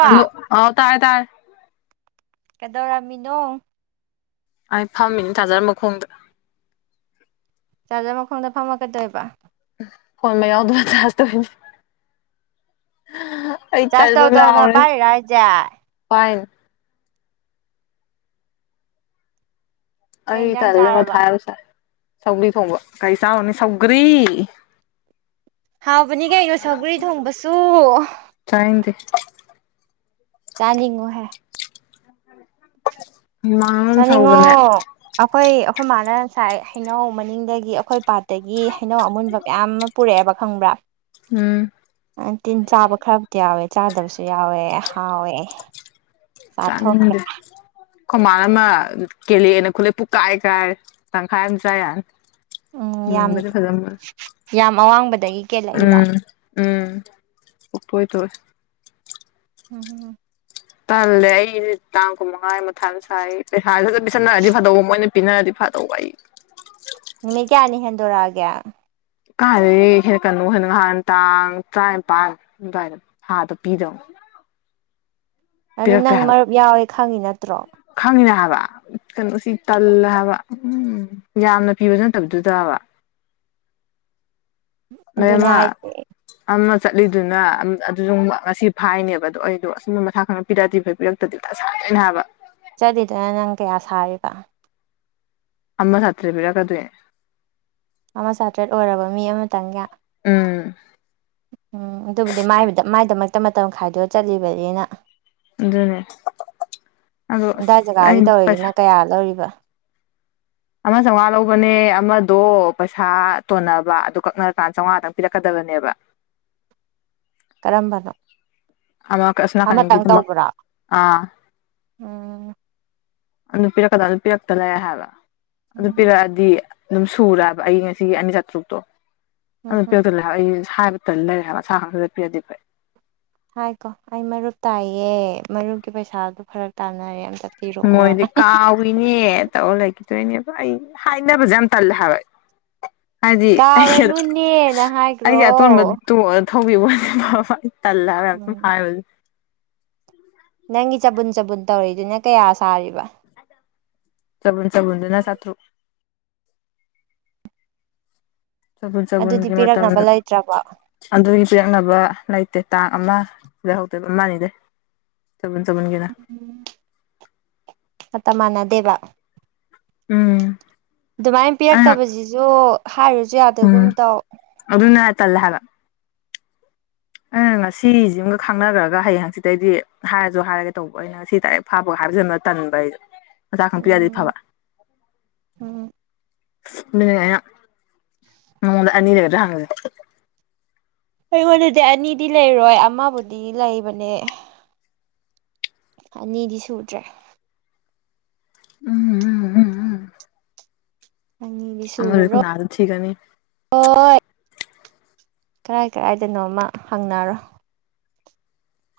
hello ꯑꯥꯎ ꯇꯥꯏ ꯇꯥꯏ ꯀꯩꯗꯧꯔꯝꯃꯤꯅꯣ ꯑꯩ ꯐꯝꯃꯤꯅꯦ ꯊꯥꯖꯔ ꯃꯈꯣꯡꯗ ꯆꯥꯔꯖꯔ ꯃꯈꯣꯡꯗ ꯐꯝꯃꯛꯀꯗꯣꯏꯕ ꯐꯣꯟ ꯃꯌꯥ ꯑꯗꯨꯃ ꯆꯥꯔꯖ ꯇꯧꯋꯤꯅꯤ ꯑꯩ ꯏ ꯇ ꯆꯥꯔꯖ ꯇꯧ ꯇꯧꯅ ꯑꯗꯨꯕꯨ ꯄꯥꯏꯔꯤꯔꯥ ꯍꯥꯏꯁꯦ ꯄꯥꯏꯅ ꯀꯩ ꯑꯩ ꯏꯟꯖꯥꯡ ꯊꯜꯅꯦ ꯃ ꯆꯥꯔꯕ ꯊꯥꯏꯔꯁꯥꯏ ꯁꯧꯒ꯭ꯔꯤ ꯊꯣꯡꯕ ꯀꯩ ꯆꯥꯔꯅꯤ ꯁꯧꯒ꯭ꯔꯤ ꯍꯥꯎꯕꯅꯤ ꯀꯩꯅꯣ ꯁꯧꯒꯔꯤ ꯊꯣꯡꯕꯁꯨ ꯆꯥꯏ ꯅꯤꯡꯗ‌ꯦ ꯆꯥꯅꯤꯡꯉꯨ ꯍꯦ ꯍꯨꯃꯥꯡꯅ ꯃꯔ‌ꯣꯝ ꯁꯧꯕꯅꯦ ꯑꯈꯣꯏ ꯑꯩꯈꯣꯏ ꯃꯥꯅ ꯉꯁꯥꯏ ꯍꯩꯅꯧ ꯃꯅꯤꯡꯗꯒꯤ ꯑꯩꯈꯣꯏ ꯄꯥꯠ ꯗꯒꯤ ꯍꯩꯅꯧ ꯑꯃꯨꯟꯕ ꯀꯌꯥꯝ ꯑꯃ ꯄꯨꯔꯛꯑꯦꯕ ꯈꯪꯕ꯭ꯔꯥ ꯎꯝ ꯇꯤꯟ ꯆꯥꯕ ꯈꯔꯕꯨꯗꯤ ꯌꯥꯎꯋꯦ ꯆꯥꯗꯕꯁꯨ ꯌꯥꯎꯋꯦ ꯍꯥꯎꯋꯦ ꯆꯥꯅꯤꯡ ꯆꯥꯊꯣꯛꯈ꯭ꯔꯦ ꯗ‌ꯦ ꯈ‌ꯣꯏ ꯃꯥꯅ ꯑꯃ ꯀꯦꯂꯛ ꯑꯦꯅ ꯈꯨꯜꯂꯛꯑ‌ꯦ ꯄꯨꯀꯥꯏ ꯀꯥꯏꯔ‌ꯦ ꯇꯪꯈꯥꯏ ꯑꯃ ꯆꯥꯏ ꯌꯥꯅꯤ ꯎꯝ ꯌꯥꯝ ꯃꯨꯟꯕꯗꯤ ꯐꯖ ꯃꯨꯟ ꯌꯥꯝ ꯑꯋꯥꯡꯕꯗꯒꯤ ꯀꯦꯜꯂꯛꯏꯔꯣ ꯎꯝ ꯎꯝ ꯄꯨꯛꯇ‌ꯣꯏ ꯇ‌ꯣꯏ ꯎꯝ ꯍꯝ ꯇꯜꯂꯦ ꯑꯩꯁꯦ ꯇꯥꯡ ꯀꯨꯟꯃꯉꯥ ꯃꯊꯥ ꯁꯥꯏ ꯄꯩꯁꯥ ꯁ ꯁꯠ ꯄꯤꯁꯟꯔꯗꯤ ꯐꯗꯧꯕ ꯃꯣꯏꯅ ꯄꯤꯅꯔꯗꯤ ꯐꯥꯗꯧꯕ ꯑꯩ ꯅꯨꯃꯤꯠ ꯀꯌꯥꯅꯤ ꯍꯦꯟꯗꯣꯔꯛꯑꯒꯦ ꯀꯥꯏꯗꯒꯤ ꯍꯦ ꯀꯩꯅꯣ ꯍ‌ꯦꯟꯅ ꯉꯍꯥꯟ ꯇꯥꯡ ꯇꯔꯥꯅꯤꯄꯥꯟ ꯑꯗꯨꯋꯥꯏꯗ ꯊꯥꯗ ꯄꯤꯗꯧ ꯑꯗꯨ ꯅꯪ ꯃꯔꯨꯞ ꯌꯥꯎꯋꯦ ꯈꯪꯉꯤ ꯅꯠꯇ꯭ꯔꯣ ꯈꯪꯉꯤꯅ‌ꯦ ꯍꯥꯏꯕ ꯀꯩꯅꯣꯁꯤ ꯇꯜꯂꯦ ꯍꯥꯏꯕ ꯎꯝ ꯌꯥꯝꯅ ꯄꯤꯕꯖꯨ ꯅꯠꯇꯕ ꯗꯨꯗꯕ ꯑꯗꯨꯅꯦ ꯃ‌ꯦꯝꯃꯥ ꯍꯥꯏꯁꯦ ꯑꯃ ꯆꯠꯂꯤꯗꯨꯅ ꯑꯗꯨꯖꯨ ꯉꯁꯤ ꯐꯥꯏꯅꯦꯕ ꯑꯗꯣ ꯑꯩꯗꯣ ꯑꯁ ꯃꯊꯥ ꯈꯔ ꯄꯤꯔꯛ ꯑꯗꯤ ꯐꯩ ꯄꯤꯔꯛꯇꯗꯤ ꯇ ꯁꯥꯗ‌ꯣꯏꯅ‌ꯦ ꯍꯥꯏꯕ ꯆꯠꯂꯤꯗꯨꯅ ꯅꯪ ꯀꯌꯥ ꯁꯥꯔꯤꯕ ꯑꯃ ꯆꯥꯇ꯭ꯔ‌ꯦꯠ ꯄꯤꯔꯛꯀꯗꯣꯏ ꯅ‌ꯦ ꯑꯃ ꯆꯥꯇ꯭ꯔꯦꯠ ꯑꯣꯏꯔꯕ ꯃꯤ ꯑꯃꯇꯪꯒꯤ ꯎꯝ ꯎꯝ ꯑꯗꯨꯕꯨꯗꯤꯗ ꯃꯥꯏ ꯃꯥꯏꯗꯃꯛꯇ ꯃꯇꯝ ꯈꯥꯏꯗꯣꯛꯑ ꯆꯠꯂꯤꯕꯅꯤꯅ ꯑꯗꯨꯅꯦ ꯑꯗꯣ ꯑꯁ ꯑꯗꯥꯏ ꯖꯒꯥꯒꯤ ꯑꯩ ꯄꯩꯁꯥ ꯇꯧꯔꯤꯖꯤꯅ ꯀꯌꯥ ꯂꯧꯔꯤꯕ ꯑꯃ ꯆꯥꯎꯉꯥ ꯂꯧꯕꯅꯦ ꯑꯃꯗꯣ ꯄꯩꯁꯥ ꯇꯣꯟꯅꯕ ꯑꯗꯨ ꯀꯛꯅꯔꯀꯥꯟ ꯆꯥꯎꯉꯥ ꯗꯪ ꯄꯤꯔꯛꯀꯗꯕꯅꯦꯕ ꯀꯔꯝꯕꯅꯣ ꯑꯃꯥ ꯀꯁ ꯅꯁ‌ꯣꯟ ꯅꯥꯀꯟꯒꯤ ꯑꯃꯇꯪ ꯗꯨꯃꯛ ꯇꯧꯕ꯭ꯔꯣ ꯑꯥ ꯎꯝ ꯑꯗꯨ ꯄꯤꯔꯛꯀꯗꯝ ꯄꯤꯔꯛꯇ ꯂꯩꯔ‌ꯦ ꯍꯥꯏꯕ ꯑꯗꯨ ꯎꯝ ꯄꯤꯔꯛꯑꯗꯤ ꯑꯗꯨꯝ ꯁꯨꯔ‌ꯦ ꯍꯥꯕ ꯑꯩꯒꯤ ꯉꯁꯤꯒꯤ ꯑꯅꯤ ꯆꯥꯇ꯭ꯔꯨꯛꯇꯣ ꯎꯝ ꯑꯗꯨꯝ ꯍꯝ ꯄꯤꯔꯛꯇ ꯂꯩ ꯑꯩ ꯍꯥꯏꯕ ꯇꯜ ꯂꯩꯔ‌ꯦ ꯍꯥꯏꯕ ꯁꯥꯈꯪ ꯁ ꯁꯠ ꯄꯤꯔꯗꯤ ꯐꯩ ꯍꯥꯏꯀꯣ ꯑꯩ ꯃꯔꯨꯞ ꯇꯥꯏꯌꯦ ꯃꯔꯨꯞꯀꯤ ꯄꯩꯁꯥꯗꯨ ꯐꯔꯛ ꯇꯥꯟꯅꯔꯦ ꯑꯝꯇ ꯃꯣꯏꯗꯤ ꯄꯤꯔꯛꯑꯣ ꯀꯥꯎꯏꯅꯦ ꯇꯧꯔ ꯂꯩꯒꯤꯗꯣꯏꯅꯦꯕ ꯑꯩ ꯍꯥꯏꯅꯕꯖ‌ꯦ ꯌꯥꯝ ꯇꯜꯂꯦ ꯍꯥꯏꯕ ꯍꯥꯏꯗꯤ ꯑꯩ ꯀꯥꯎꯔꯅꯨꯅꯦꯅ ꯑꯩꯒꯤ ꯍꯥꯏꯈ꯭ꯔꯣ ꯑꯇ‌ꯣꯟ ꯊꯧꯕꯤꯕ ꯑ‌ꯣꯏꯗꯤ ꯐꯕꯥ ꯇꯜꯂ‌ꯦ ꯍꯥꯏꯕ ꯌꯥꯝ ꯁꯨꯝ ꯎꯝ ꯍꯥꯏꯕꯖ‌ꯦ ꯅꯪꯒꯤ ꯆꯕꯨꯟ ꯆꯕꯨꯟ ꯇꯧꯔꯤꯗꯨꯅ ꯀꯌꯥ ꯁꯥꯔꯤꯕ ꯆꯕꯨꯟ ꯆꯕꯨꯟꯗꯨꯅ ꯆꯥꯇ꯭ꯔꯨ ꯆꯕꯨꯟ ꯑꯗꯨꯗꯤ ꯆꯕꯨꯟꯒꯤ ꯃꯇꯝ ꯄꯤꯔꯛꯅꯕ ꯂꯩꯇ꯭ꯔꯕꯣ ꯑꯗꯨꯒꯤ ꯄꯤꯔꯛꯅꯕ ꯂꯩꯇꯦ ꯇꯥꯡ ꯑꯃ ꯗꯩ ꯍꯧꯗꯣꯏꯕ ꯑꯃ ꯅꯤꯗꯩ ꯆꯕꯨꯟ ꯆꯕꯨꯟꯒꯤꯅ ꯃꯇꯝ ꯃꯅꯗꯦꯕ ꯎꯝ ꯗꯨꯃꯥꯏꯅ ꯑꯩꯅ ꯄꯤꯔꯛꯇꯕꯖꯤꯖꯨ ꯍꯥꯏꯔꯖꯨ ꯌꯥꯗꯒꯨꯝ ꯇꯧ ꯑꯗꯨꯨꯅ‌ꯦ ꯍꯥꯏ ꯇꯜꯂ‌ꯦ‌ ꯍꯥꯏꯕ ꯑꯩꯅ ꯉꯁꯤꯖꯤꯝ ꯒ ꯈꯪꯅꯒ꯭ꯔꯒ ꯍꯌꯦꯡ ꯍꯪꯆꯤꯠꯇꯩꯩꯗꯤ ꯍꯥꯏꯔꯖꯨ ꯍꯥꯏꯔꯒꯦ ꯇꯧꯕ ꯑꯩꯅ ꯉꯁꯤ ꯗꯥꯏꯔꯦꯛ ꯐꯥꯕꯒ ꯍꯥꯏꯖꯟꯕ ꯇꯟꯕ ꯑꯩꯗꯣ ꯃꯁꯥ ꯈꯪ ꯄꯤꯔꯛ ꯑꯗꯤ ꯎꯝ ꯐꯕ ꯎꯝ ꯃꯤ ꯑ ꯅꯉꯣꯟꯗ ꯑꯅꯤ ꯂꯩꯗ꯭ꯔ ꯍꯥꯡꯉꯁꯦ ꯑꯩꯉꯣꯟꯗꯗꯤ ꯑꯅꯤꯗꯤ ꯂꯩꯔꯣꯏ ꯑꯃꯕꯨꯗꯤ ꯂꯩꯕꯅꯦ ꯑꯅꯤꯗꯤ ꯁꯨꯗ꯭ꯔꯦ ꯎꯝ ꯎꯝ ꯎꯝ ꯎꯝ ꯑꯪ ꯑꯃꯔ ꯑꯣꯏꯨꯝ ꯑꯗꯀꯅꯤ ꯀꯔꯥꯏ ꯀꯔꯥꯏꯗꯅꯣꯃ ꯍꯪꯅꯔꯣ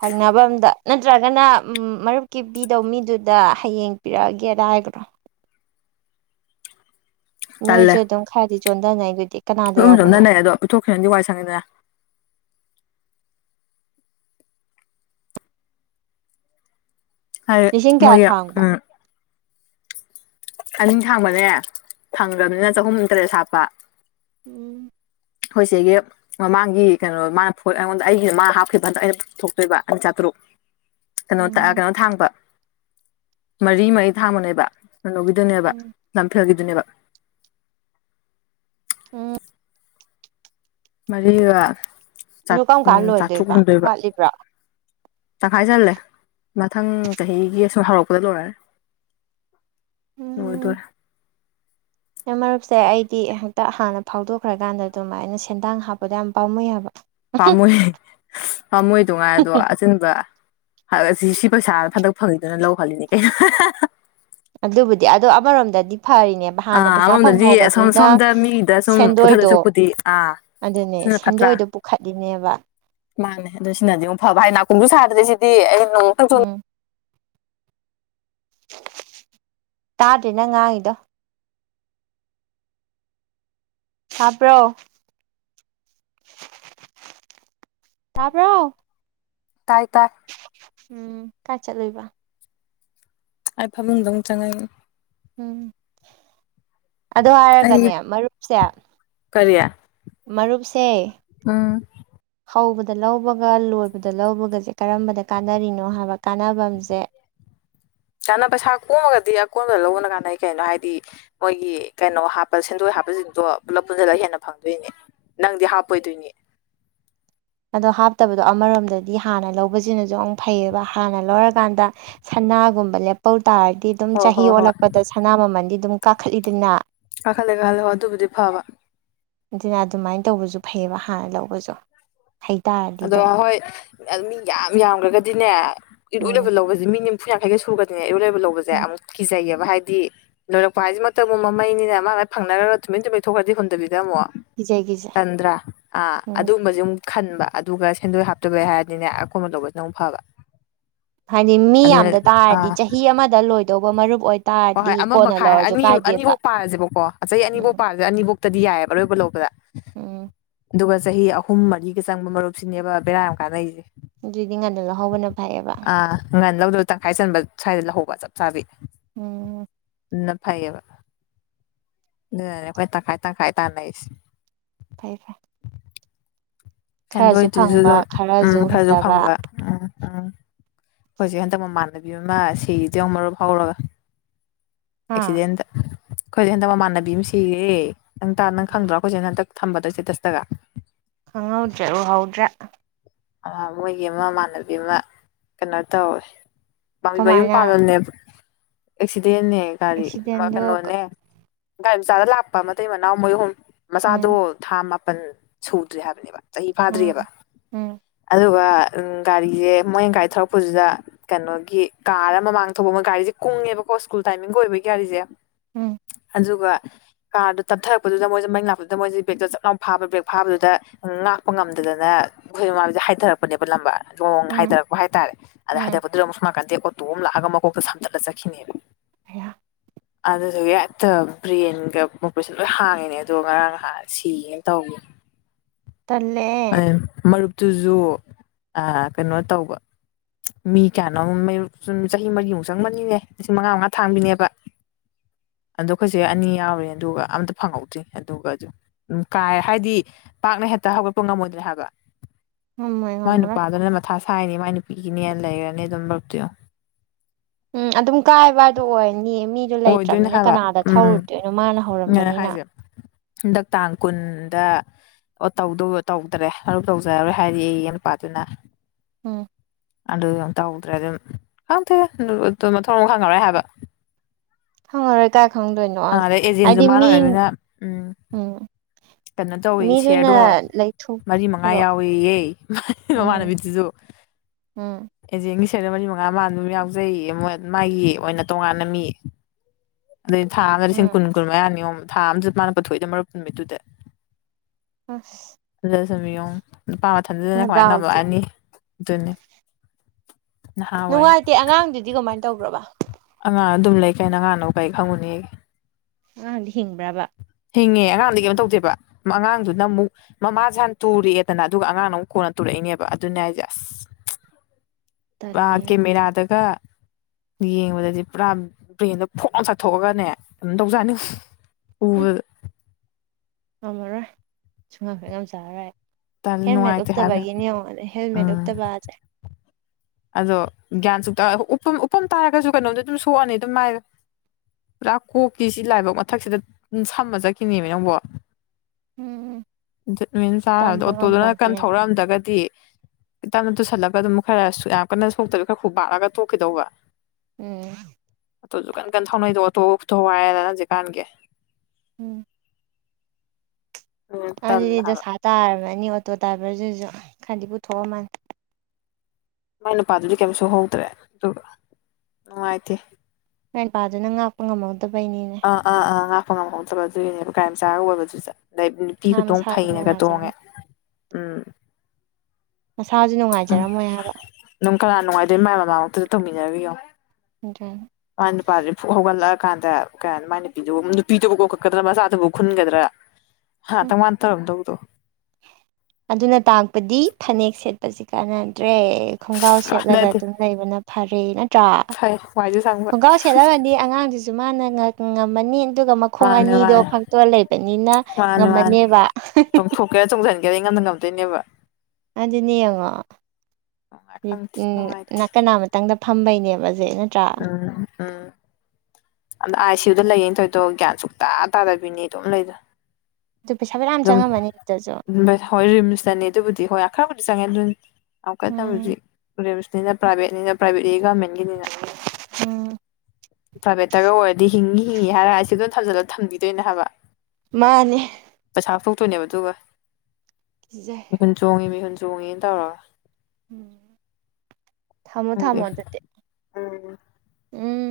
ꯍꯪꯅꯕ ꯑꯝꯗ ꯅꯠꯇ꯭ꯔꯒꯅ ꯃꯔꯨꯞꯀꯤ ꯄꯤꯗꯧ ꯃꯤꯗꯨꯗ ꯍꯌꯦꯡ ꯄꯤꯔꯛꯑꯒꯦꯗꯥꯏꯈ꯭ꯔꯣ ꯃꯣꯏꯁꯨ ꯑꯗꯨꯝ ꯈꯔꯗꯤ ꯆꯣꯟꯊꯅꯩꯒꯤꯗꯤ ꯂꯣꯏꯅ ꯂꯝꯅ ꯂꯩꯩ ꯑꯗꯣ ꯄꯨꯊꯣꯛꯈꯤꯕꯅꯗꯤ ꯋꯥꯏ ꯁꯪꯉꯗꯅ ꯍꯥꯏꯦ ꯂꯤꯁꯤꯡ ꯀꯌꯥ ꯃꯌꯥ ꯊꯥꯡꯕ ꯎꯝ ꯈꯅꯤꯡ ꯊꯥꯡꯕꯅꯦ ꯐꯪꯗ꯭ꯔꯕꯅꯤꯅ ꯆꯍꯨꯝ ꯇꯔꯦꯠ ꯁꯥꯞꯄ ꯎꯝ ꯑꯩꯈꯣꯏꯁꯤꯒꯤ ꯃꯃꯥꯡꯒꯤ ꯀꯩꯅꯣ ꯃꯥꯅ ꯑꯩꯉꯣꯟꯗ ꯑꯩꯒꯤ ꯃꯥ ꯍꯥꯞꯈꯤꯕ ꯍꯟꯗꯛꯇ ꯑꯩꯅ ꯊꯣꯛꯇꯣꯏꯕ ꯑꯩꯅ ꯆꯥꯇꯔꯨꯛ ꯀꯩꯅꯣ ꯎꯝ ꯀꯩꯅꯣ ꯊꯥꯡꯕ ꯃꯔꯤ ꯃꯔꯤ ꯊꯥꯡꯕꯅꯦꯕ ꯀꯅꯧꯕꯒꯤꯗꯨꯅꯦꯕ ꯎꯝ ꯅꯝꯊꯒꯤꯗꯨꯅꯦꯕ ꯎꯝ ꯃꯔꯤꯒ ꯑꯗꯨ ꯀꯔꯝ ꯀꯥꯟ ꯆꯥꯇ꯭ꯔꯨꯛ ꯂꯣꯏꯗꯣꯏꯕ ꯍꯨꯝꯗꯣꯏꯕ ꯋꯥꯠꯂꯤꯕ꯭ꯔꯣ ꯇꯪꯈꯥꯏꯁꯜꯂꯦ ꯃꯊꯪ ꯆꯍꯤꯒꯤ ꯑꯁꯨꯝ ꯍꯧꯔꯛꯄꯗ ꯂꯣꯏꯔꯔꯦ ꯎꯝ ꯍꯣꯏꯗ ꯅ ꯃꯔꯨꯞꯁꯦ ꯑꯩꯗꯤ ꯍꯦꯛꯇ ꯍꯥꯟꯅ ꯐꯥꯎꯗꯣꯛꯈ꯭ꯔꯀꯥꯟꯗ ꯑꯗꯨꯃꯥꯏꯅ ꯁꯦꯟꯗꯥꯡ ꯍꯥꯞꯄꯗ ꯌꯥꯝ ꯄꯥꯝꯃꯩꯑꯕ ꯄꯥꯝꯃꯣꯏ ꯄꯥꯝꯃꯣꯏ ꯉꯥꯏ ꯑꯗꯣ ꯑꯆꯤꯟꯕ ꯑꯁꯤ ꯁꯤ ꯄꯩꯁꯥ ꯐꯟꯗꯛ ꯐꯪꯉꯤꯗꯅ ꯂꯧ ꯈꯜꯂꯤꯅꯤ ꯀꯩꯅ ꯑꯗꯨꯕꯨꯗꯤ ꯑꯗꯣ ꯑꯃꯔꯣꯝꯗꯗꯤ ꯐꯔꯤꯅꯦꯕ ꯍꯥꯟꯅ ꯑꯥ ꯄꯩꯁꯥ ꯑꯃꯔꯣꯝꯗꯗꯤ ꯑꯁꯣꯝ ꯐꯪꯍꯧꯕꯗꯨꯅ ꯁꯣꯝꯗ ꯃꯤꯒꯤꯗ ꯁꯨꯝ ꯄꯨꯊꯗꯣꯏ ꯁꯦꯟꯗꯣꯏꯗꯣ ꯁꯔꯨꯛꯄꯨꯗꯤ ꯑꯥ ꯑꯗꯨꯅꯦ ꯁꯤꯅ ꯐꯠꯇ꯭ꯔꯥ ꯁꯦꯟꯗꯣꯏꯗꯣ ꯄꯨꯈꯠꯂꯤꯅꯦꯕ ꯃꯥꯅꯦ ꯑ ꯑꯗꯨ ꯁꯤꯅꯗꯤ ꯑꯃꯨꯛ ꯐꯕ ꯍꯥꯏꯅ ꯀꯣꯡꯖꯨ ꯁꯥꯗ꯭ꯔꯦ ꯁꯤꯗꯤ ꯑꯩꯣꯡ ꯎꯝ ꯇꯥꯗ꯭ꯔꯤ ꯅꯪ ꯉꯥꯡꯗꯣ ꯇꯥꯕ꯭ꯔꯣ ꯇꯥꯕ꯭ꯔꯣ ꯇꯥꯏ ꯇ ꯎꯝ ꯀꯥꯏ ꯆꯂꯣꯏꯕ ꯍꯥꯏꯐꯕꯨꯡꯗ ꯆꯪꯉꯛꯏꯅꯤ ꯎꯝ ꯑꯗꯨ ꯍꯥꯏꯔꯒꯅꯦ ꯃꯔꯨꯞꯁꯦ ꯀꯌꯥ ꯃꯔꯨꯞꯁꯦ [inaudible] ꯍꯧꯕꯗ ꯂꯧꯕꯒ ꯂꯣꯏꯕꯗ ꯂꯧꯕꯒꯁꯦ ꯀꯔꯝꯕꯗ ꯀꯥꯟꯅꯔꯤꯅꯣ ꯍꯥꯏꯕ ꯀꯥꯟꯅꯕ ꯑꯁꯦ ꯆꯥꯅ ꯄꯩꯁꯥ ꯀꯣꯝꯃꯒꯗꯤ ꯑꯀꯣꯟꯕ ꯂꯧꯕꯅ ꯀꯥꯟꯅꯩ ꯀꯩꯅꯣ ꯍꯥꯏꯗꯤ ꯃꯣꯏꯒꯤ ꯀꯩꯅꯣ ꯍꯥꯞꯄ ꯁꯦꯟꯗꯣꯏ ꯍꯥꯞꯄꯁꯤꯡꯗꯣ ꯄꯨꯂꯞ ꯄꯨꯟꯁꯤꯜꯂꯒ ꯍꯦꯟꯅ ꯐꯪꯗꯣꯏꯅꯦ ꯅꯪꯗꯤ ꯍꯥꯞꯄꯣꯏꯗꯣꯏꯅꯦ ꯑꯗꯣ ꯍꯥꯞꯇꯕꯗꯣ ꯑꯃꯔꯣꯝꯗꯗꯤ ꯍꯥꯟꯅ ꯂꯧꯕꯁꯤꯅꯁꯨ ꯑꯃꯨꯛ ꯐꯩꯌꯦꯕ ꯍꯥꯟꯅ ꯂꯧꯔꯀꯥꯟꯗ ꯁꯅꯥꯒꯨꯝꯕ ꯂꯦꯞꯄꯧ ꯇꯥꯔꯗꯤ ꯑꯗꯨꯝ ꯍꯣꯏ ꯆꯍꯤ ꯍꯣꯏ ꯍꯣꯏ ꯑꯣꯜꯂꯛꯄꯗ ꯁꯅꯥ ꯃꯃꯟꯗꯤ ꯑꯗꯨꯝ ꯀꯥꯈꯠꯂꯤꯗꯅ ꯀꯥꯈꯠꯂꯦ ꯀꯥꯈꯜꯂꯦ ꯍꯣ ꯑꯗꯨꯕꯨꯗꯤ ꯐꯕ ꯑꯗꯨꯅ ꯑꯗꯨꯃꯥꯏꯅ ꯇꯧꯕꯁꯨ ꯐꯩꯌꯦꯕ ꯍꯥꯟꯅ ꯂꯧꯕꯁꯨ ꯍꯩꯇꯥꯔ ꯑꯗꯣ ꯍꯣꯏ ꯃꯤ ꯌꯥꯝ ꯌꯥꯝꯈ꯭ꯔꯒꯗꯤꯅꯦ ꯏꯔꯣꯏ ꯎꯝ ꯂꯣꯏꯕ ꯂꯧꯕꯁꯤ ꯃꯤ ꯅꯤ ꯐꯨ ꯌꯥꯈꯩꯒ ꯁꯨꯒꯔ꯭ ꯗꯤꯅꯦ ꯏꯔꯣꯏ ꯂꯣꯏꯕ ꯂꯧꯕꯁꯦ ꯎꯝ ꯑꯃꯨꯛ ꯀꯤꯖꯩꯌꯦꯕ ꯍꯥꯏꯗꯤ ꯂꯣꯏꯔꯛꯄ ꯍꯥꯏꯁꯤꯃꯛꯇꯕꯨ ꯃꯃꯩꯅꯤꯅ ꯃꯥꯏ ꯃꯥꯏ ꯐꯪꯅꯔꯒ ꯇꯨꯃꯤꯟ ꯇꯨꯝꯃꯤꯟ ꯂꯩꯊꯣꯛꯈ꯭ꯔꯗꯤ ꯍꯨꯟꯗꯕꯤꯗ ꯑꯃꯨꯛ ꯀꯤꯖꯩ ꯀꯤꯖꯩ ꯆꯟꯗ꯭ꯔꯥ ꯑꯥ ꯎꯝ ꯑꯗꯨꯒꯨꯝꯕꯁꯦ ꯑꯃꯨꯛ ꯈꯟꯕ ꯑꯗꯨꯒ ꯁꯦꯟꯗꯣꯏ ꯍꯥꯞꯇꯕꯩ ꯍꯥꯏꯔꯗꯤꯅꯦ ꯑꯀꯣꯟꯕ ꯂꯧꯕꯖꯤꯅ ꯑꯃꯨꯛ ꯐꯕ ꯍꯥꯏꯗꯤ ꯃꯤ ꯑꯗꯨꯅ ꯌꯥꯝꯗ ꯇꯥꯔꯗꯤ ꯑꯥ ꯆꯍꯤ ꯑꯃꯗ ꯂꯣꯏꯗꯧꯕ ꯃꯔꯨꯞ ꯑꯣꯏ ꯍꯣꯏ ꯍꯣꯏ ꯑꯃ ꯃꯈꯥꯏ ꯑꯅꯤ ꯑꯅꯤꯐꯥꯎ ꯄꯥꯔꯁꯦꯕꯀꯣ ꯆꯍꯤ ꯑꯅꯤꯐꯥꯎ ꯎꯝ ꯄꯥꯔꯁꯦ ꯑꯅꯤꯐꯥꯎꯇꯗꯤ ꯌꯥꯏ ꯑꯕ ꯑꯔꯣꯏꯕ ꯂꯧꯕꯗ ꯎꯝ ꯑꯗꯨꯒ ꯆꯍꯤ ꯑꯍꯨꯝ ꯃꯔꯤꯒ ꯆꯪꯕ ꯃꯔꯨꯞꯁꯤꯅꯦꯕ ꯕꯦꯔꯥ ꯌꯥꯝ ꯀꯥꯟꯅꯔꯤꯁꯦ ꯑꯗꯨꯏꯗꯤ ꯉꯟꯅ ꯂꯧꯍꯧꯕꯅ ꯐꯩꯌꯦꯕ ꯉ ꯂꯧ [unintelligible] ꯇꯪꯈꯥꯏ ꯆꯟꯕ ꯁ꯭ꯋꯥꯏꯗ ꯂꯧꯍꯧꯕ ꯆꯞ ꯆꯥꯕꯤ ꯎꯝ ꯑꯗꯨꯅ ꯐꯩꯌꯦꯕ ꯑꯗꯨꯅꯅꯦ ꯑꯩꯈꯣꯏꯅ ꯇꯪꯈꯥꯏ ꯇꯪꯈꯥꯏ ꯇꯥꯟꯅꯩꯁꯦ ꯐꯩ ꯐꯩ ꯈꯔꯁꯨ ꯁꯦꯟꯗꯣꯏꯗꯨꯁꯨ ꯐꯪꯕ ꯑꯗꯨꯝ ꯎꯝ ꯈꯔꯁꯨ ꯍꯨꯟꯗꯕ ꯐꯪꯕ ꯑꯩꯈꯣꯏ ꯆꯦ ꯍꯟꯗꯛ ꯃꯃꯥꯟꯅꯕꯤ ꯑꯃ ꯁꯤꯔꯤꯖꯦ ꯌꯦꯡꯉꯣ ꯃꯔꯨꯞ ꯍꯧꯔꯒ ꯑꯥ ꯑꯦꯛꯁꯤꯗꯦꯟꯗ ꯑꯩꯈꯣꯏ ꯆꯦ ꯍꯟꯗꯛ ꯃꯃꯥꯟꯅꯕꯤ ꯑꯃ ꯁꯤꯔꯦ ꯅꯪ ꯇꯥ ꯅꯪ ꯈꯪꯗ꯭ꯔꯥ ꯑꯩꯈꯣꯏꯁ ꯆꯦꯅ ꯍꯟꯗꯛ ꯊꯝꯕꯗꯣ ꯁꯇꯦꯇꯁꯇꯒ ꯈꯪꯍꯧꯗ꯭ꯔꯦ ꯎꯍꯧꯗ꯭ꯔꯦ ꯃꯣꯏꯒꯤ ꯑꯃ ꯃꯃꯥꯟꯅꯕꯤ ꯑꯃ ꯀꯩꯅꯣ ꯇꯧꯋꯦ ꯄꯕꯤ ꯃꯌꯨꯝ ꯀꯃꯥꯏꯅ ꯄꯥꯜꯂꯝꯅꯦꯕ ꯑꯦꯛꯁꯤꯗꯦꯟꯅꯦ ꯒꯥꯔꯤ ꯑꯦꯛꯁꯤꯗꯦꯟꯗꯣ ꯀꯩꯅꯣꯅꯦ ꯒꯥꯔꯤ ꯃꯆꯥꯗ ꯂꯥꯛꯄ ꯃꯇꯩ ꯃꯅꯥꯎ ꯃꯣꯏ ꯑꯍꯨꯝ ꯃꯆꯥꯗꯣ ꯎꯝ ꯊꯥ ꯃꯥꯄꯜ ꯁꯨꯗ꯭ꯔꯤ ꯍꯥꯏꯕꯅꯦꯕ ꯆꯍꯤ ꯐꯥꯗ꯭ꯔꯤꯌꯦꯕ ꯎꯝ ꯎꯝ ꯑꯗꯨꯒ ꯒꯥꯔꯤꯁꯦ ꯃꯣꯏꯅ ꯒꯥꯔꯤ ꯊꯧꯔꯛꯄꯁꯤꯗ ꯀꯩꯅꯣꯒꯤ ꯀꯥꯔ ꯑꯃ ꯃꯃꯥꯡ ꯊꯧꯕ ꯒꯥꯔꯤꯁꯦ ꯀꯨꯡꯉꯦꯕꯀꯣ ꯁ꯭ꯀꯨꯜ ꯇꯥꯏꯃꯤꯡꯒ ꯑꯣꯏꯕꯒꯤ ꯒꯥꯔꯤꯁꯦ ꯎꯝ ꯑꯗꯨꯒ ꯀꯥꯔꯗꯣ ꯇꯞꯊꯔꯛꯄꯗꯨꯗ ꯃꯣꯏꯁꯦ ꯃꯅꯤꯡ ꯂꯥꯛꯄꯗꯨꯗ ꯃꯣꯏꯁꯦ ꯕꯔ꯭ꯦꯛ ꯆꯞ ꯂꯥꯎꯅ ꯐꯥꯕ ꯕꯔ꯭ꯦꯛ ꯐꯥꯕꯗꯨꯗ ꯉꯥꯛꯄ ꯉꯝꯗꯅ ꯒꯥꯔꯤ ꯃꯃꯥꯡꯗ ꯍꯥꯏꯊꯔꯛꯄꯅꯦꯕ ꯂꯥꯞꯕ ꯂꯣꯡꯅ ꯎꯝ ꯍꯥꯏꯊꯔꯛꯄ ꯍꯥꯏꯇꯥꯔꯦ ꯑꯗ ꯎꯝ ꯍꯟꯗꯔꯛꯄꯨꯗ ꯑꯃꯨꯛ ꯁꯣꯝꯅꯥꯀꯟꯗ ꯑꯣꯇꯣ ꯑꯃ ꯂꯥꯛꯑꯒ ꯃꯀꯣꯛꯇ ꯁꯝꯗꯠꯂ ꯆꯠꯈꯤꯕꯅꯦꯃꯤ ꯑꯌꯥ ꯑꯗꯨꯒꯤ ꯍꯦꯛꯇ ꯕ꯭ꯔꯦꯟꯒ ꯀꯣꯛꯀꯁꯨ ꯂꯣꯏ ꯍꯥꯡꯉꯤꯅꯦ ꯑꯗꯣ ꯉꯔꯥꯡ ꯅꯍꯥꯟ ꯁꯤꯌꯦꯅ ꯇꯧꯈꯤ ꯇꯜꯂꯦꯍꯦ ꯃꯔꯨꯞꯇꯨꯖꯨ ꯀꯩꯅꯣ ꯇꯧꯕ ꯃꯤ ꯀꯌꯥꯅꯣ ꯁꯨꯝ ꯆꯍꯤ ꯃꯔꯤꯃꯨꯛ ꯆꯪꯕꯅꯤꯅꯦ ꯂꯤꯁꯤꯡ ꯃꯉꯥ ꯃꯉꯥ ꯊꯥꯡꯕꯤꯅꯦꯕ ꯑꯗꯣ ꯑꯩꯈꯣꯏ ꯆꯦ ꯑꯅꯤ ꯌꯥꯎꯔꯦ ꯑꯗꯨꯒ ꯑꯝꯇ ꯐꯪꯍꯧꯗ꯭ꯔꯤ ꯑꯗꯨꯒ ꯑꯗꯨ ꯎꯝ ꯀꯥꯏ ꯍꯥꯏꯗꯤ ꯄꯥꯛꯅ ꯍꯦꯛꯇ ꯍꯧꯒꯠꯄ ꯉꯝꯃꯣꯏꯗꯣꯏꯅꯦ ꯍꯥꯏꯕ ꯉꯝꯃꯣꯏ ꯃꯥꯏ ꯉꯝꯃꯔꯣꯏ ꯅꯨꯄꯥꯗꯨꯅ ꯁꯥꯏꯅꯤ ꯃꯥꯏ ꯅꯨꯄꯤꯒꯤꯅꯦꯅ ꯂꯩꯔꯅꯤ ꯑꯗꯨꯝ ꯃꯔꯨꯞꯇꯨ ꯌꯦꯡꯉꯣ ꯎꯝ ꯑꯗꯨꯝ ꯀꯥꯏꯕ ꯍꯥꯏꯗꯣ ꯑꯣꯏꯔꯅꯤ ꯃꯤ ꯑꯗꯨ ꯑꯣꯏꯗꯣꯏꯅꯦ ꯂꯩꯇ꯭ꯔꯕꯅꯤꯅ ꯍꯥꯏꯕ ꯀꯅꯥꯗ ꯎꯝ ꯊꯧꯔꯨꯗꯣꯏꯅꯣ ꯃꯥꯅ ꯅ ꯍꯧꯔꯝꯕꯅꯤꯅ ꯍꯥꯏꯁꯦ ꯍꯟꯗꯛ ꯇꯥꯡ ꯀꯨꯟꯗ ꯑꯣꯠ ꯇꯧꯗꯨ ꯇꯧꯗ꯭ꯔꯦ ꯃꯔꯨꯞ ꯇꯧꯖꯔꯔꯣꯏ ꯍꯥꯏꯔꯛꯑꯦ ꯌꯦ ꯅꯨꯄꯥꯗꯨꯅ ꯎꯝ ꯑꯗꯨ ꯇꯧꯗ꯭ꯔꯦ ꯑꯗꯨꯝ ꯈꯪꯗꯦꯗ ꯃꯊꯣꯡ ꯃꯔꯝ ꯈꯪꯉꯔꯣꯏ ꯍꯥꯏꯕ ꯈꯪꯉꯔꯣꯏ ꯀꯥꯏ ꯈꯪꯗꯣꯏꯅꯣ ꯑꯗꯩ ꯑꯦꯖꯦꯟꯁꯨ ꯍꯥꯏꯗꯤ ꯃꯥꯅ ꯃꯤ ꯑꯣꯏꯔꯕꯅꯤꯅ ꯎꯝ ꯀꯩꯅꯣ ꯇꯧꯋꯦ ꯃꯤꯗꯨꯅ ꯁꯤꯌꯔꯗꯣ ꯂꯩꯊꯣꯛ ꯃꯔꯤ ꯃꯉꯥ ꯍꯥꯏꯔꯛꯑꯣ ꯌꯥꯎꯋꯦꯌꯦ ꯎꯝ ꯃꯃꯥꯟꯅꯕꯤꯗꯨꯁꯨ ꯎꯝ ꯑꯦꯖꯦꯟꯒꯤꯁꯔꯗ ꯃꯔꯤ ꯃꯉꯥ ꯃꯥꯟ ꯑꯗꯨꯝ ꯌꯥꯎꯖꯩ ꯃ ꯃꯥꯒꯤ ꯑꯣꯏꯅ ꯇꯣꯡꯉꯥꯟꯅ ꯃꯤ ꯑꯗꯩꯗꯤ ꯊꯥ ꯑꯃꯒ ꯂꯤꯁꯤꯡ ꯎꯝ ꯀꯨꯟ ꯀꯨꯟ ꯃꯉꯅꯤꯌꯣꯝ ꯊꯥ ꯑꯃ ꯆꯞ ꯃꯥꯟꯅ ꯄ ꯊꯣꯛꯏꯗꯕ ꯃꯔꯨꯞ ꯅꯨꯃꯤꯠꯇꯨꯗ ꯑꯁ ꯑꯗꯨꯗꯁꯨ ꯌꯣꯡ ꯅꯨꯄꯥ ꯃꯇꯝꯊꯟꯗꯨꯗꯅ ꯀꯃꯥꯏꯅ ꯅꯗꯥꯎꯗꯤ ꯉꯝꯂꯛꯑꯅꯤ ꯑꯗꯨꯅꯤ ꯅꯍꯥ ꯑꯣꯏꯅ ꯅꯨꯡꯉꯥꯏꯇꯦ ꯑꯉꯥꯡꯗꯨꯗꯤ ꯀꯃꯥꯏꯅ ꯇꯧꯕ꯭ꯔꯣꯕ ꯑꯉꯥꯡ ꯑꯗꯨꯝ ꯂꯩ ꯀꯥꯏꯅ ꯑꯉꯥꯡꯅꯣ ꯀꯩ ꯈꯪꯉꯨꯅꯤ ꯑꯉꯥꯡꯗꯤ ꯍꯤꯡꯕ꯭ꯔꯥꯕ ꯍꯤꯡꯉꯦ ꯑꯉꯥꯡꯗ ꯀꯩꯅꯣ ꯇꯧꯗꯦꯕ ꯑꯉꯥꯡꯗꯨꯅ ꯑꯃꯨꯛ ꯃꯃꯥꯁꯦ ꯍꯥꯟ ꯇꯨꯔꯛꯑꯦꯗꯅ ꯑꯗꯨꯒ ꯑꯉꯥꯡꯅ ꯑꯃꯨꯛ ꯀꯣꯟꯅ ꯇꯨꯔꯛꯏꯅꯦꯕ ꯑꯗꯨꯅꯦ ꯍꯥꯏꯁꯦ ꯑꯁ ꯋꯥ ꯇꯜꯂꯦ ꯀꯦ ꯃꯤ ꯔꯥꯗꯒ [inaudible] ꯌꯦꯡꯕꯗꯗꯤ ꯄꯨꯔꯥ ꯕ꯭ꯔꯦꯟꯗ ꯐꯣꯔ ꯑꯃ ꯆꯥꯊꯣꯛꯑꯒꯅꯦ ꯑꯗꯨꯝ ꯇꯧꯖꯥꯅꯤ ꯎꯝ ꯎꯕꯗ ꯉꯝꯃꯔꯣꯏ ꯁꯨꯡꯉꯝꯈꯣꯏ ꯉ ꯆꯥꯔꯔꯣꯏ ꯇꯜꯂꯤ ꯍꯦꯜꯃꯦꯠ ꯅꯨꯡꯉꯥꯏꯇꯦ ꯍꯥꯏꯕ ꯎꯞꯇꯕꯒꯤꯅꯦꯉ ꯍꯦꯜꯃꯦꯠ ꯎꯝ ꯎꯞꯇꯕꯁꯦ ꯑꯗꯣ ꯒ꯭ꯌꯥꯟ ꯁꯨꯛꯇ ꯎ ꯎꯞꯄꯝ ꯇꯥꯔꯒꯁꯨ ꯀꯩꯅꯣꯝꯗ ꯑꯗꯨꯝ ꯁꯣꯛꯑꯅꯤ ꯑꯗꯨꯝ ꯃꯥꯏꯕ ꯄꯨꯔꯥ ꯀꯣꯛꯇꯁꯤ ꯂꯥꯏꯕꯛ ꯃꯊꯛꯁꯤꯗ ꯁꯝꯃ ꯆꯠꯈꯤꯅꯦꯕ ꯅꯪꯕꯣ ꯎꯝ ꯃꯤꯟ ꯆꯥꯗ ꯇꯝꯕ ꯑꯣꯇꯣꯗꯨꯅ ꯀꯟ ꯉꯝꯄꯣꯟꯇꯦ ꯊꯧꯔꯛꯑꯝꯗ꯭ꯔꯒꯗꯤ ꯏꯇꯞꯅ ꯇꯨꯁꯜꯂꯒ ꯑꯗꯨꯝ ꯈꯔ ꯌꯥꯝ ꯀꯟꯅ ꯁꯣꯛꯇꯕꯤ ꯈꯔ ꯈꯨꯕꯥꯔꯂꯒ ꯇ ꯊꯣꯛꯈꯤꯗꯧꯕ ꯎꯝ ꯑꯇꯣꯁꯨ ꯀꯟ ꯊꯧꯅꯗꯣ ꯑꯣꯇꯣ ꯀ ꯄꯨꯊꯣꯛ ꯍꯥꯏꯔꯦꯅ ꯅꯪꯖꯤꯛꯀꯥꯟꯒꯤ ꯎꯝ ꯑꯗꯨꯅ ꯑꯗꯨꯗꯤ ꯇꯜꯂꯦ ꯍꯥꯏꯕ ꯗꯁꯥ ꯇꯥꯔꯕꯅꯤ ꯑꯣꯇꯣ ꯗ꯭ꯔꯥꯏꯚꯔꯁꯤꯁꯨ ꯈꯔꯗꯤ ꯄꯨꯊꯣꯛꯑꯝꯃꯜꯅꯤ ꯃꯥꯏ ꯅꯨꯄꯥꯗꯨꯗꯤ ꯀꯤꯝ ꯁꯍꯧꯗ꯭ꯔꯦ ꯑꯗꯨꯒ ꯅꯨꯡꯉꯥꯏꯇꯦ ꯅꯥꯏ ꯅꯨꯄꯥꯗꯨ ꯅꯅ ꯉꯥꯛꯄ ꯉꯝꯍꯧꯗꯕꯩꯅꯤꯅꯦ ꯑꯥ ꯑꯥ ꯑꯥ ꯉꯥꯛꯄ ꯉꯝꯍꯧꯗꯕ ꯑꯗꯨꯒꯤꯅꯦꯕ ꯀꯥꯝ ꯆꯥꯒ ꯑꯣꯏꯕꯗꯨ ꯅꯨꯄꯤ ꯃꯥ ꯈꯨꯇꯣꯡ ꯃꯁꯥꯗ ꯐꯩꯅꯒ ꯇꯣꯡꯉꯦ ꯅꯨꯡꯉꯥꯏꯖꯔꯝꯃꯣꯏ ꯎꯝ ꯃꯁꯥꯖꯤꯅ ꯎꯝ ꯑꯗꯨꯝ ꯀꯅꯥ ꯅꯨꯡꯉꯥꯏꯗꯣꯏ ꯃꯌꯥꯝ ꯃꯃꯥꯡꯃꯛꯇꯗ ꯇꯧꯃꯤꯟꯅꯕꯤꯌꯣ ꯑꯗꯨꯅꯦ ꯃꯥ ꯅꯨꯄꯥꯗꯨꯗꯤ ꯐꯨꯛ ꯍꯧꯒꯠꯂꯛꯑꯀꯥꯟꯗ ꯀꯩ ꯃꯥꯏ ꯅꯨꯄꯤꯗꯨꯕꯨ ꯅꯨꯄꯤꯗꯨꯕꯨ ꯀꯣꯛꯈꯠꯀꯗ꯭ꯔꯥ ꯃꯆꯥꯗꯨꯕꯨ ꯈꯨꯟꯒꯗ꯭ꯔꯥ ꯍꯥꯥ ꯇꯃꯗ ꯇꯔꯝꯗꯧꯗ ꯑꯗꯨꯅ ꯇꯥꯛꯄꯗꯤ ꯐꯅꯦꯛ ꯁꯦꯠꯄꯁ ꯀꯥꯟꯅꯗ꯭ꯔꯦ ꯈꯣꯡꯒ꯭ꯔꯥꯎ ꯁꯦꯠꯂꯒ ꯀꯥꯟꯅꯗꯦ ꯑꯗꯨꯝ ꯂꯩꯕꯅ ꯐꯔꯦ ꯅꯠꯇ꯭ꯔꯥ ꯐꯩ ꯋꯥꯏꯁꯨ ꯁꯪꯕ ꯈꯣꯡꯒ꯭ꯔꯥꯎ ꯈꯦꯠꯂꯝꯃꯗꯤ ꯑꯉꯥꯡꯗꯨꯁꯨ ꯃꯥꯅ ꯉꯝꯃꯅꯤ ꯑꯗꯨꯒ ꯃꯈꯣꯡ ꯃꯥꯅꯦ ꯑꯅꯤꯗꯣ ꯃꯥꯅꯦ ꯈꯛꯇꯣ ꯂꯩꯕꯅꯤꯅ ꯉꯝꯃꯅꯦꯕ ꯀꯔ ꯆꯣꯡꯁꯤꯟꯒꯦ ꯑꯩ ꯉꯝꯅ ꯉꯝꯗꯣꯏꯅꯦꯕ ꯑꯗꯨꯅꯦ ꯌꯦꯡꯉꯣ ꯅꯨꯡꯉꯥꯏ ꯈꯪꯗꯦ ꯅꯨꯡꯉꯥꯏꯇꯦ ꯎꯅꯥ ꯀꯅꯥ ꯈꯤꯇꯪꯗ ꯐꯝꯕꯩꯅꯦꯕꯁꯦ ꯅꯠꯇ꯭ꯔꯥ ꯎꯝ ꯎꯝ ꯑꯗ ꯑꯥꯏ ꯁꯤ ꯌꯨꯗ ꯂꯩꯌꯦꯅ ꯊꯧꯣꯏꯗꯣ ꯒ꯭ꯌꯥꯟ ꯁꯨꯛꯇ ꯇꯥꯗꯕꯤꯅꯤ ꯑꯗꯨꯝ ꯂꯩꯗꯣ ꯑꯗꯨ ꯄꯩꯁꯥ ꯄꯔꯥ ꯌꯥꯝ ꯑꯗꯨꯝ ꯆꯪꯉꯃꯅꯤ ꯑꯗꯨꯗꯁꯨ ꯍꯣꯏ ꯔꯤꯝꯁꯇꯅꯦ ꯑꯗꯨꯕꯨꯗꯤ ꯍꯣꯏ ꯈꯔꯕꯨꯗꯤ ꯆꯪꯉꯦ ꯑꯗꯨ ꯌꯥꯝ ꯎꯝ ꯀꯟꯅꯕꯨꯗꯤ ꯔꯤꯝꯁꯅꯤꯅ ꯄ꯭ꯔꯥꯏꯚꯦꯠꯅꯤꯅ ꯄ꯭ꯔꯥꯏꯚꯦꯠꯂꯤ ꯒꯚꯃꯦꯟꯒꯤꯅꯤꯅ ꯎꯝ ꯄ꯭ꯔꯥꯏꯚꯦꯠꯇꯒ ꯑꯣꯏꯔꯗꯤ ꯍꯤꯡꯉꯤ ꯍꯤꯡꯉꯤ ꯍꯥꯏꯔ ꯁꯤ ꯑꯗꯨꯝ ꯊꯝꯖꯤꯜꯂꯒ ꯊꯝꯕꯤꯗꯣꯏꯅꯦ ꯍꯥꯏꯕ ꯃꯥꯅꯦ ꯄꯩꯁꯥ ꯐꯣꯛꯇꯣꯏꯅꯦꯕ ꯑꯗꯨꯒ ꯌꯥꯏ [inaudible] ꯃꯤꯍꯨꯟ ꯆꯣꯡꯉꯤ ꯃꯤꯍꯨꯟ ꯆꯣꯡꯉꯦꯅ ꯇꯧꯔꯒ ꯎꯝ ꯊꯝꯃꯣ ꯈꯪꯗꯦ ꯊꯝꯃꯣ ꯑꯗꯨꯗꯤ ꯎꯝ ꯎꯝ